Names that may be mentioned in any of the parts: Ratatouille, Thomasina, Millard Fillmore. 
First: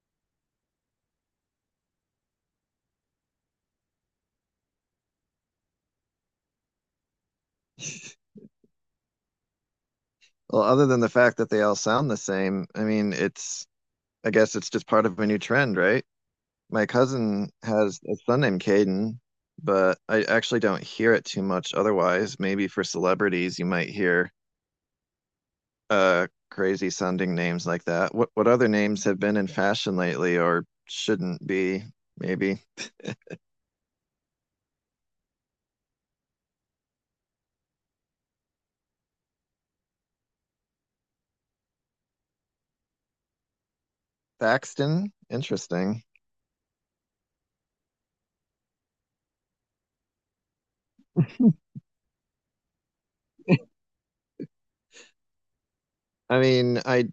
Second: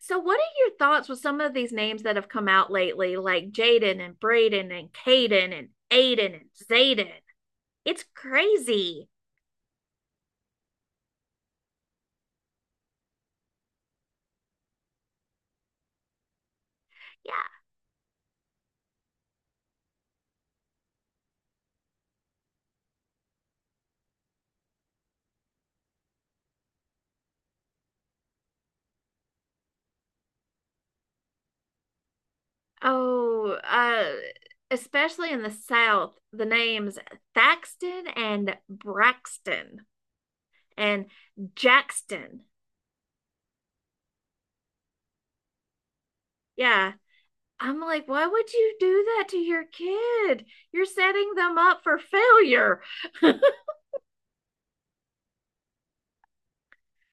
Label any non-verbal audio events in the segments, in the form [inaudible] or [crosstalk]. So, what are your thoughts with some of these names that have come out lately, like Jaden and Braden and Caden and Aiden and Zayden? It's crazy. Well, other than the fact that they all sound the same, I guess it's just part of a new trend, right? My Yeah. cousin has a son named Caden, but I actually don't hear it too much otherwise. Maybe for celebrities, you might hear crazy sounding names like that. What other names have been in fashion lately or shouldn't be, maybe? Oh, especially in the South, the names Thaxton and Braxton and Jackston. Thaxton? Interesting. Yeah. I'm like, why would you do that to your kid? You're setting them up for failure. I mean, I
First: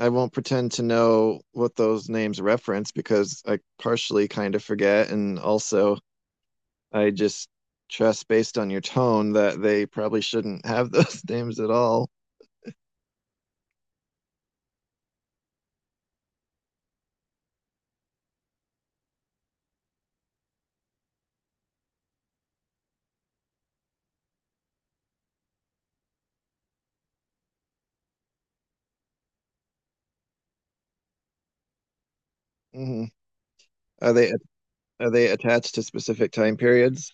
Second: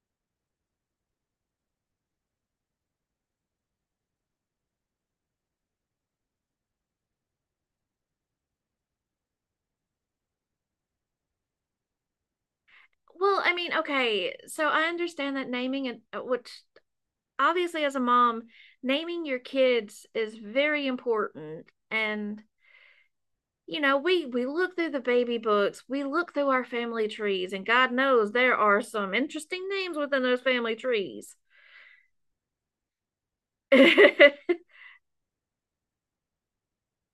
I won't pretend to know what those names reference because I partially kind of forget. And also, I just trust based on your tone that they probably shouldn't have those [laughs] names at all. Well, I mean, okay, so I understand that naming and which obviously as a mom naming your kids is very important, and you know we look through the baby books, we look through our family trees, and god knows there are some interesting names within those family trees. hmm [laughs] uh Are they are they attached to specific time periods,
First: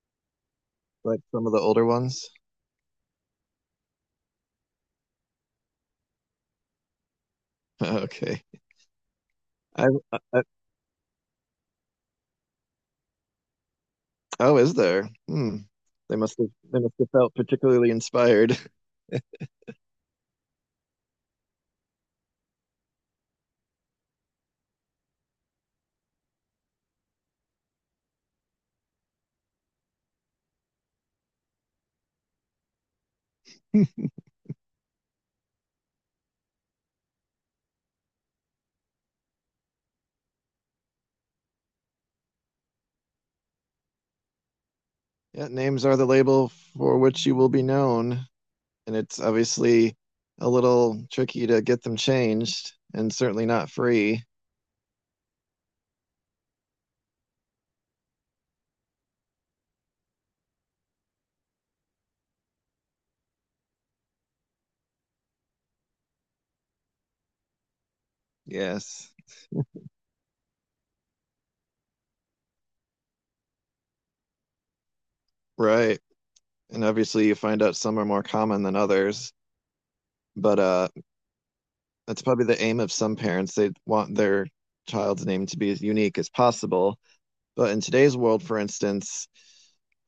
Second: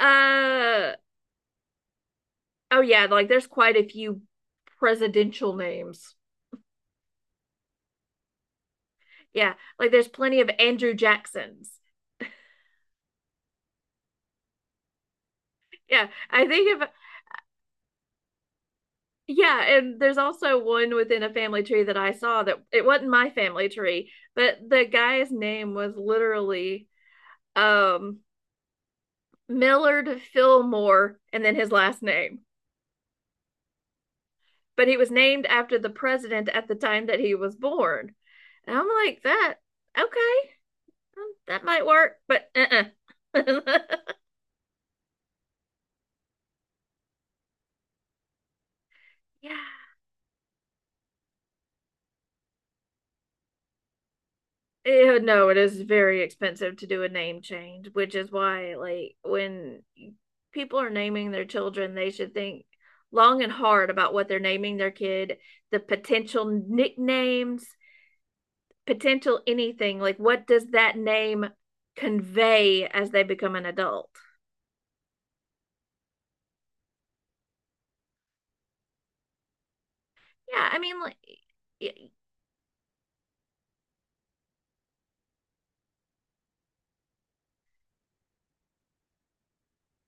oh like some of the older ones? [laughs] yeah, like there's quite a few presidential names. Okay. Yeah, I, like there's plenty I of Andrew Jacksons. oh, is there? Hmm. Yeah, They must I have think they if. must have felt particularly inspired. [laughs] Yeah, and there's also one within a family tree that I saw, that it wasn't my family tree, but the guy's name was literally um Millard Fillmore and then his last name. But he was named after the president at the time that he was born. And I'm like, that okay, that might work, but uh-uh. [laughs] Yeah, names are the label for which you will be known. And it's Yeah. obviously a little tricky to get them changed and certainly not free. Eh, no, it is very expensive to do a name change, which is why, like, when people are naming their children, they should think long and hard about what they're naming their kid, the potential nicknames, Yes. potential anything. Like, what does that name convey as they become an adult? Right. And obviously you find out some are more common than others, but Yeah, I mean, like, it, that's probably the aim of some parents. They want their child's name to be as unique as possible. But in today's world, for instance,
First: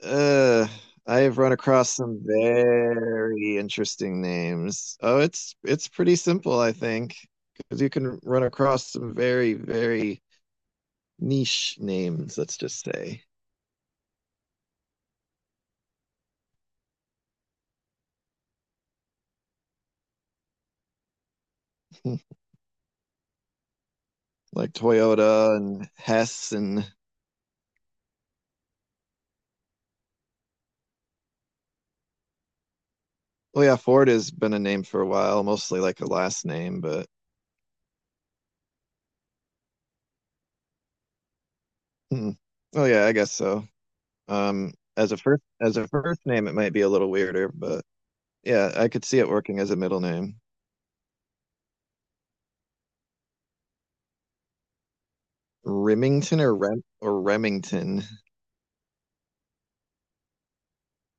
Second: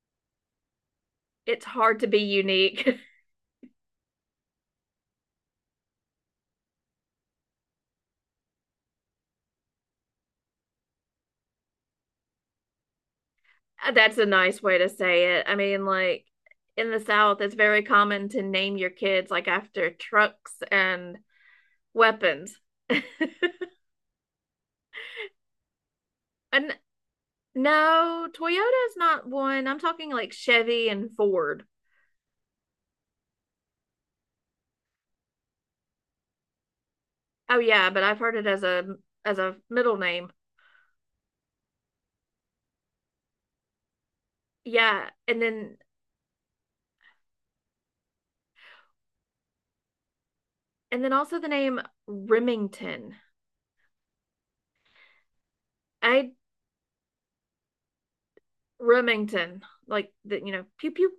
uh I have run it's across hard to be some unique. [laughs] very interesting names. Oh, it's pretty simple, I think, because you can run across some very, very niche names, let's just say, That's a nice way to say it. I mean, like in the South, it's very common to name your kids like after trucks and [laughs] weapons. [laughs] like Toyota and Hess And and no, Toyota's not one. I'm talking like Chevy and Ford. oh yeah, Ford has been a name for a while, mostly like a last name, but Oh yeah, but I've heard it as a middle name. hmm. Oh yeah, I guess so. Yeah, As a first as a first name, it might be a little weirder, but yeah, I could see it working as a middle name. and then also the name Remington. I Remington or Rem or Remington. Remington, like the pew pew.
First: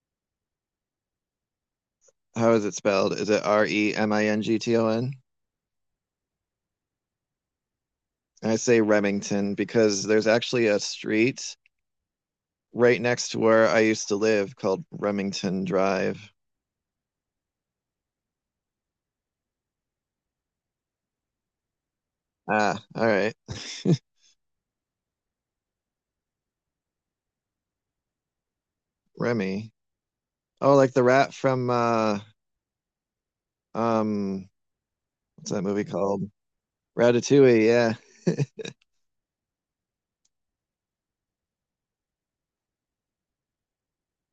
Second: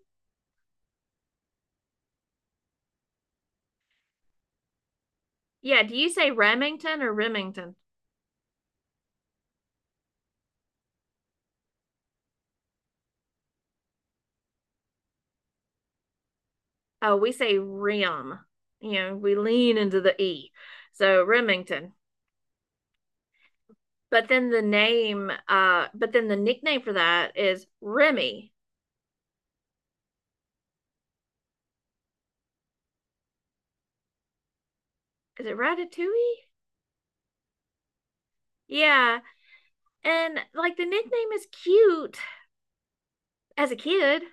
How is it spelled? Is it Remington? Yeah, do you say Remington or Remington? I say Remington because there's actually a street right next to where I used to live called Remington Drive. Oh, we say rim. You know, we lean into the E. So Remington. Ah, all right. [laughs] But then the name, but then the nickname for that is Remy. Remy. Oh, like the rat from um Is what's it that movie called? Ratatouille? Ratatouille, yeah. Yeah. And like the nickname is cute as a kid.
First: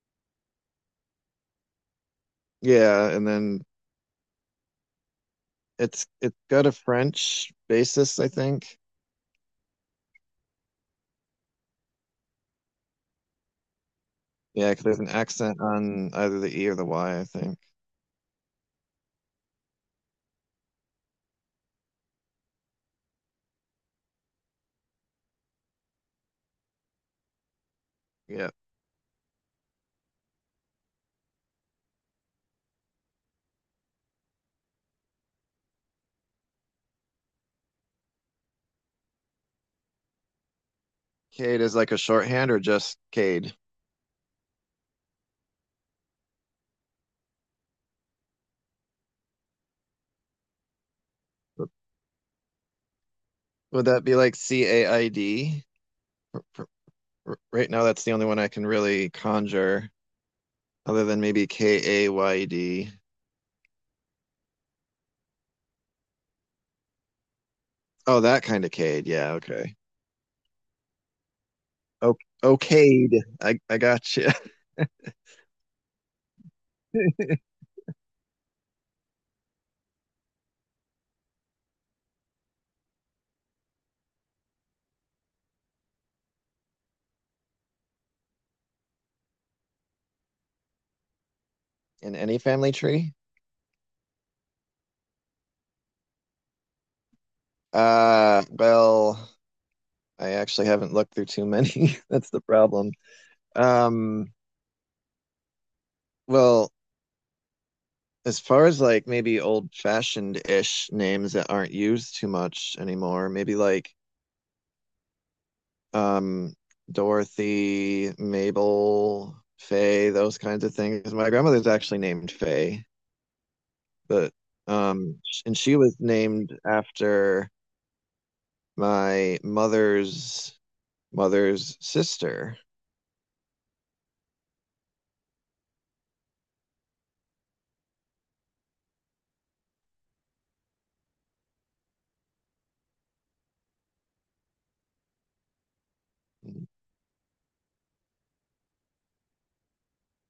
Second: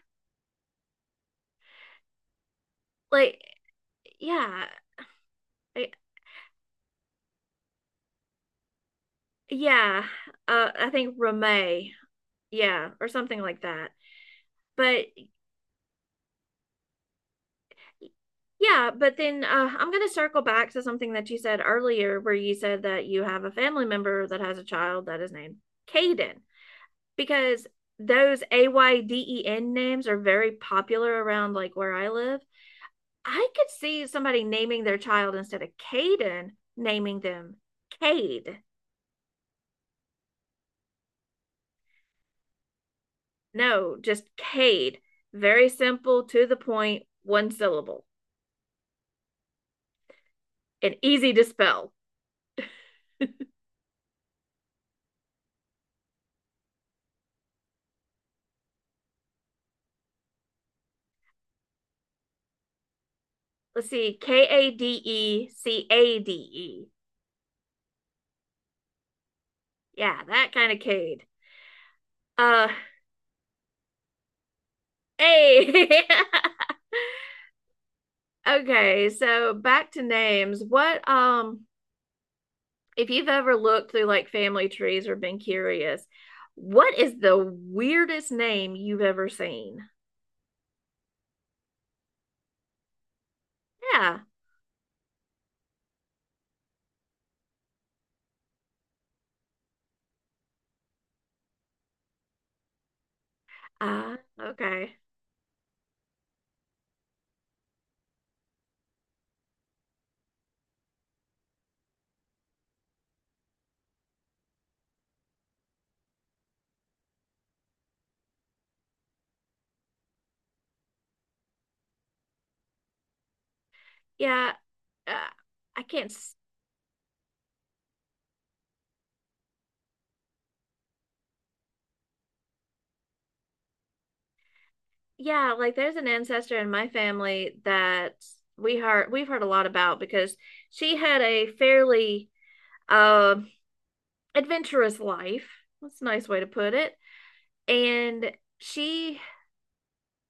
Yeah, and Like, then yeah. I- it's got a French basis, I think. yeah. I think Remy. Yeah. Or something like that. Yeah, 'cause there's But an accent on either the E or the Y, I think. yeah, but then I'm going to circle back to something that you said earlier, where you said that you have a family member that has a child that is named Caden, because those Yeah. AYDEN names are very popular around like where I live. I could see somebody naming their child instead of Caden, naming them Cade. Cade is like a shorthand or just Cade? No, just Cade. Very simple, to the point, one syllable, and easy to spell. Would that be like C-A-I-D? For- Right now, that's the only one I can really conjure, other than maybe K-A-Y-D. [laughs] Let's see, Kade Cade. Oh, that kind of Cade. Yeah, okay. Yeah, that kind of kid. O- Uh, okayed. I got you. hey. [laughs] Okay, so back to names. What if you've ever looked through like family trees or been curious, what is the weirdest name you've ever seen? [laughs] In any family tree? Yeah. Well, I actually haven't looked through too many. [laughs] That's the problem. Um, Okay. well, as far as like maybe old-fashioned-ish names that aren't used too much anymore, maybe like um Dorothy, Mabel, Faye, those kinds of things. My grandmother's actually named Faye, but Yeah. Uh, um, and she I was can't s- named after my mother's mother's sister. yeah, like there's an ancestor in my family that we've heard a lot about because she had a fairly um adventurous life. That's a nice way to put it. And she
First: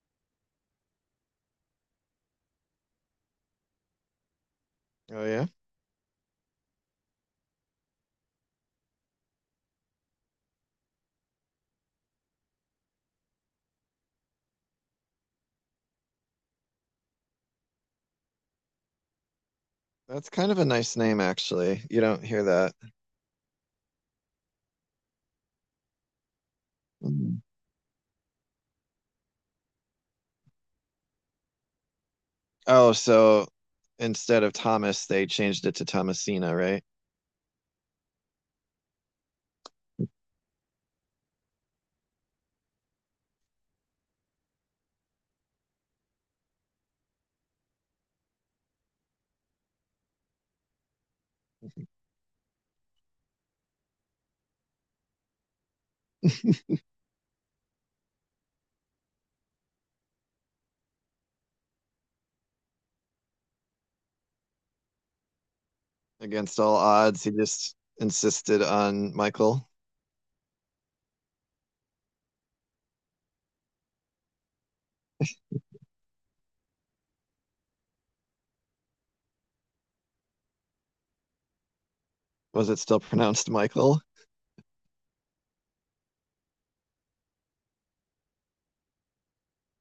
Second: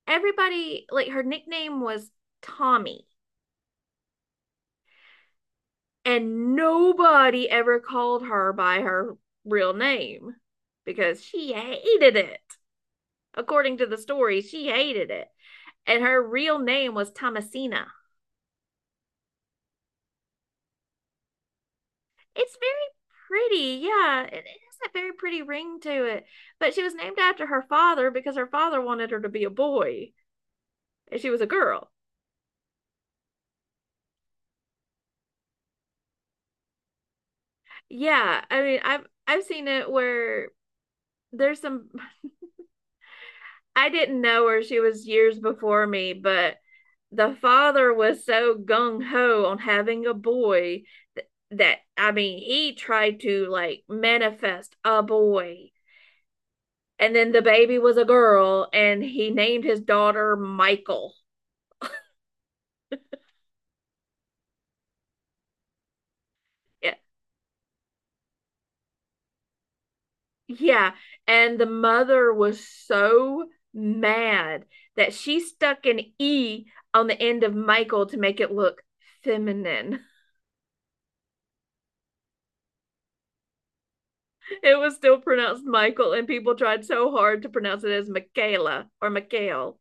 everybody like her nickname was Tommy, Oh yeah, and nobody ever called her by her real name because she hated it. According to the story, she hated it. And her real name was Thomasina. that's kind of a nice name actually. You don't hear It's that. very pretty. Yeah, it has a very pretty ring to it. But she was named Mm. after her father because her father wanted her to be a boy and she was a girl. Oh, so instead of Thomas, they changed it to Thomasina, right? Yeah, I mean, I've seen it where there's some I didn't know her. She was years before me, but the father was so gung ho on having a boy, th- that, I mean, he tried to like manifest a boy. [laughs] And then the baby was a girl, and he named his daughter Michael. Against all Yeah. odds, he just insisted on Michael. Yeah. And the mother was so mad that she stuck an E on the end of Michael to make it look feminine. Was it still pronounced Michael? It was still pronounced Michael, and people tried so hard to pronounce it as Michaela or Michael.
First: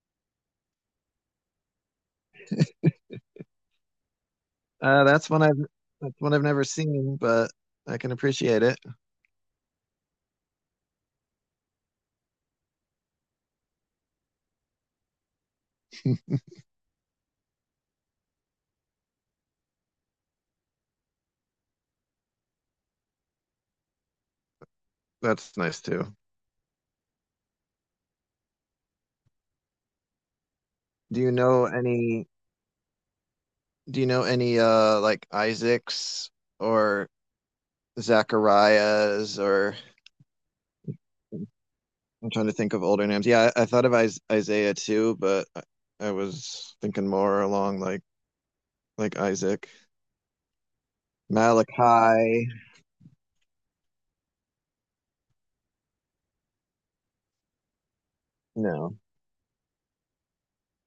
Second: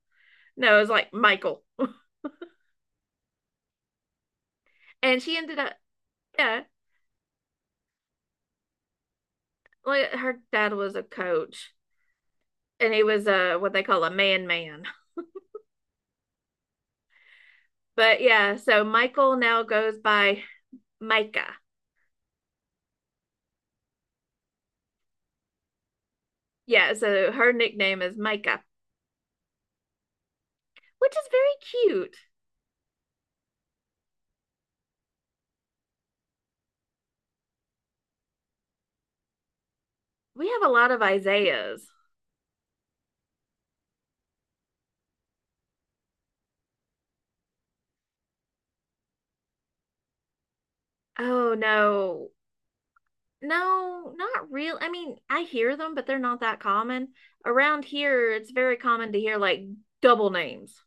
No, it was like Michael. Uh, And that's she one ended I've up, that's one I've never yeah, seen, but I can appreciate it. like her dad was a coach, and he was a what they call a man man. But yeah, so Michael now goes by Micah. That's nice too. Yeah, so her nickname is Micah, which Do is you very know cute. any? Do you know any like Isaacs or Zacharias or We have a lot of Isaiahs. I'm trying to think of older names. Yeah, I thought of Isaiah too, but I was thinking more along like Isaac, Oh no, Malachi. no, not real. I mean, I hear them, but they're not that common. Around here, it's very No, common to hear like double names,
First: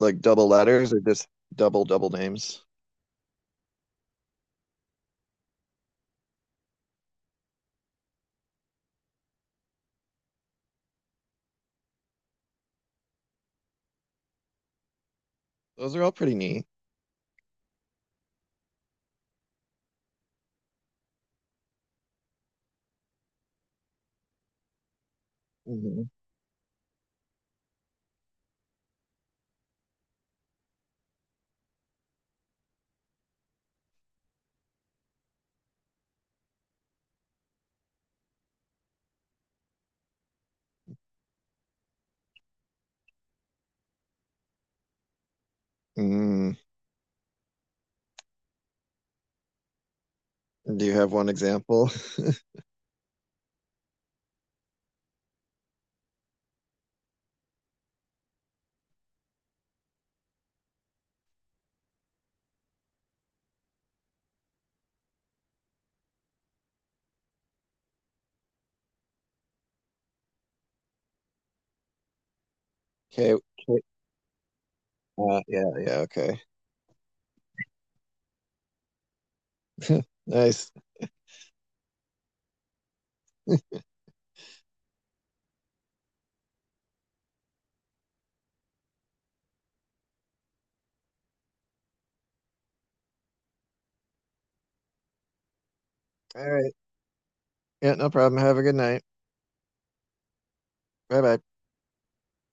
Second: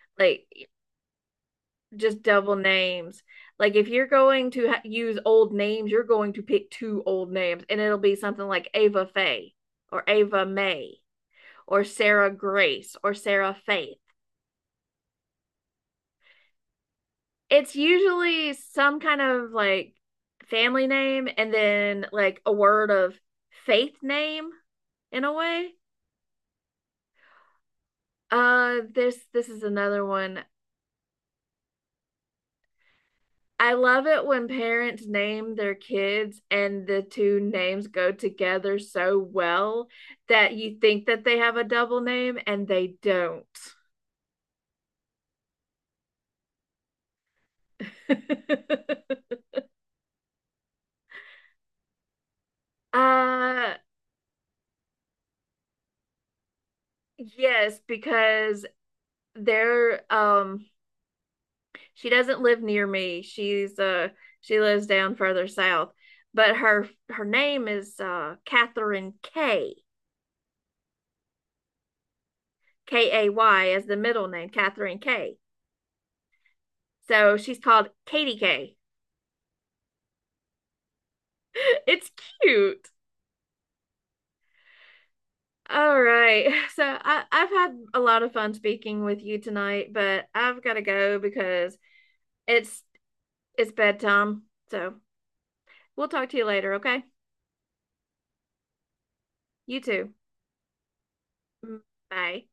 like like double letters or just double just double names. names. Like if you're going to ha use old names, you're going to pick two old names, and it'll be something like Ava Faye or Ava May or Sarah Grace or Sarah Faith. Those are all pretty neat. It's usually some kind of like family name and then like a word of faith name in a way. Hmm. This is another one. I love it when parents name their kids and the two names go together so well that you think that they have a double name and they don't. Mm, [laughs] do you have one example? [laughs] uh, yes, because they're she doesn't live near me. She's she lives down further south, but her name is Catherine K. K A Okay. Y Okay. as the middle name, Catherine K. Yeah, yeah, okay. So she's called Katie K. [laughs] Nice. [laughs] It's cute. All right. [laughs] So I've had a lot of fun speaking with you tonight, but I've got to go because it's bedtime. So we'll talk to you All later, right. okay? Yeah, no problem. Have a good night. You too. Bye bye. Mm, bye.